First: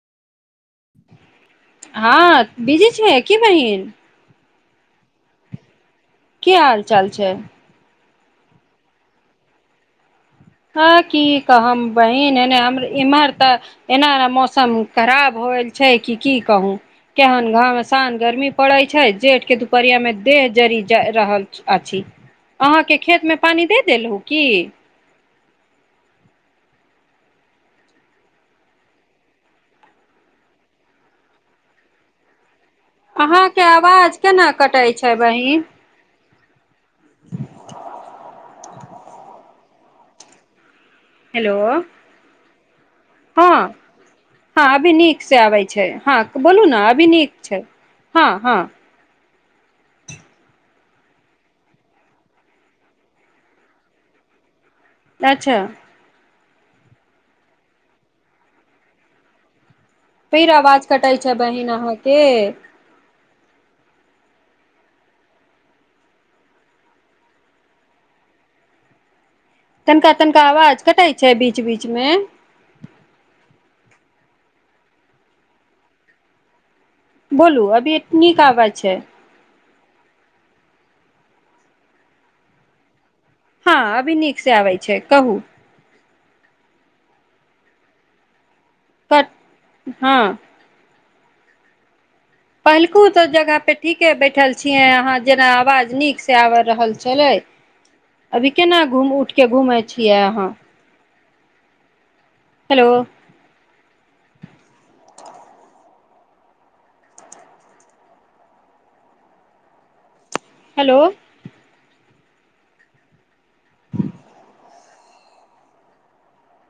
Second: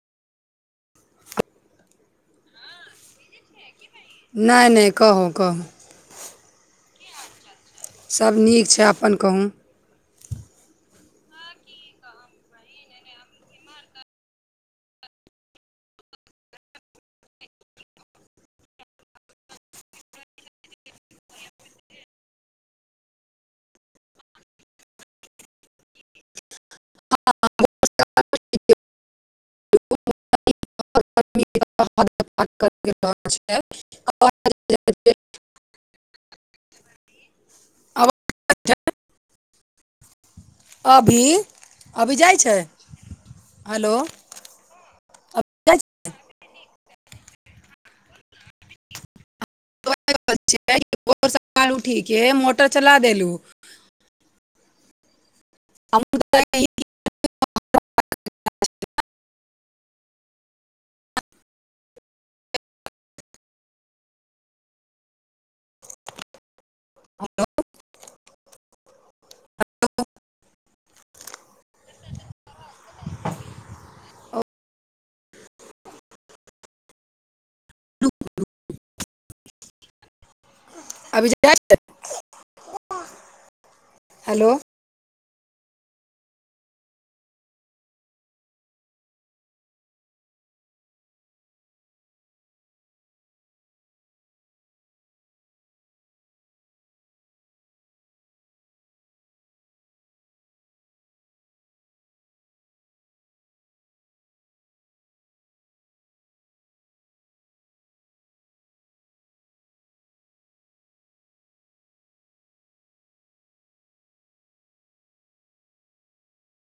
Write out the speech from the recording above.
हँ बीजी छै की बहिन। नहि नहि कहू कहू। की हाल चाल छै। सभ नीक छै अपन कहू। हँ की कहब बहीन एने इम्हर तऽ एना एना मौसम खराब होल छै कि की कहू केहन घमे शान गर्मी पड़ैत छै जेठके दुपहरियामे देह जड़ जा रहल अछि अहाँके खेतमे पानि दे देलहु की। [inaudible] [unintelligible] अहाँके आवाज केना कटाै छै बहीन। [inaudible] हेलो अभी जाइ छै हँ हेलो हँ अभी नीक से आबै अभी छै हँ बोलू ने अ। अभी नीक छै हँ हँ। भोर साल उठ कऽ मोटर चला देलहुँ। अच्छा। [unintelligible] फेर आवाज कटाइ छै बहिन अहाँके। हेलो। तनिका तनिका आवाज कटाइ छै बीच बीचमे। बोलू अभी एत नीक आवाज छै। अभी। हँ अभििनिक से हेलो आबै छै कहू। क हँ। पहिलकू तऽ जगहपे ठीके बैठल छियै अहाँ जेना आवाज नीकसँ आबि रहल छलै अभी केना घूम उठि कऽ घूमै छियै अहाँ। हेलो। हेलो। [inaudible]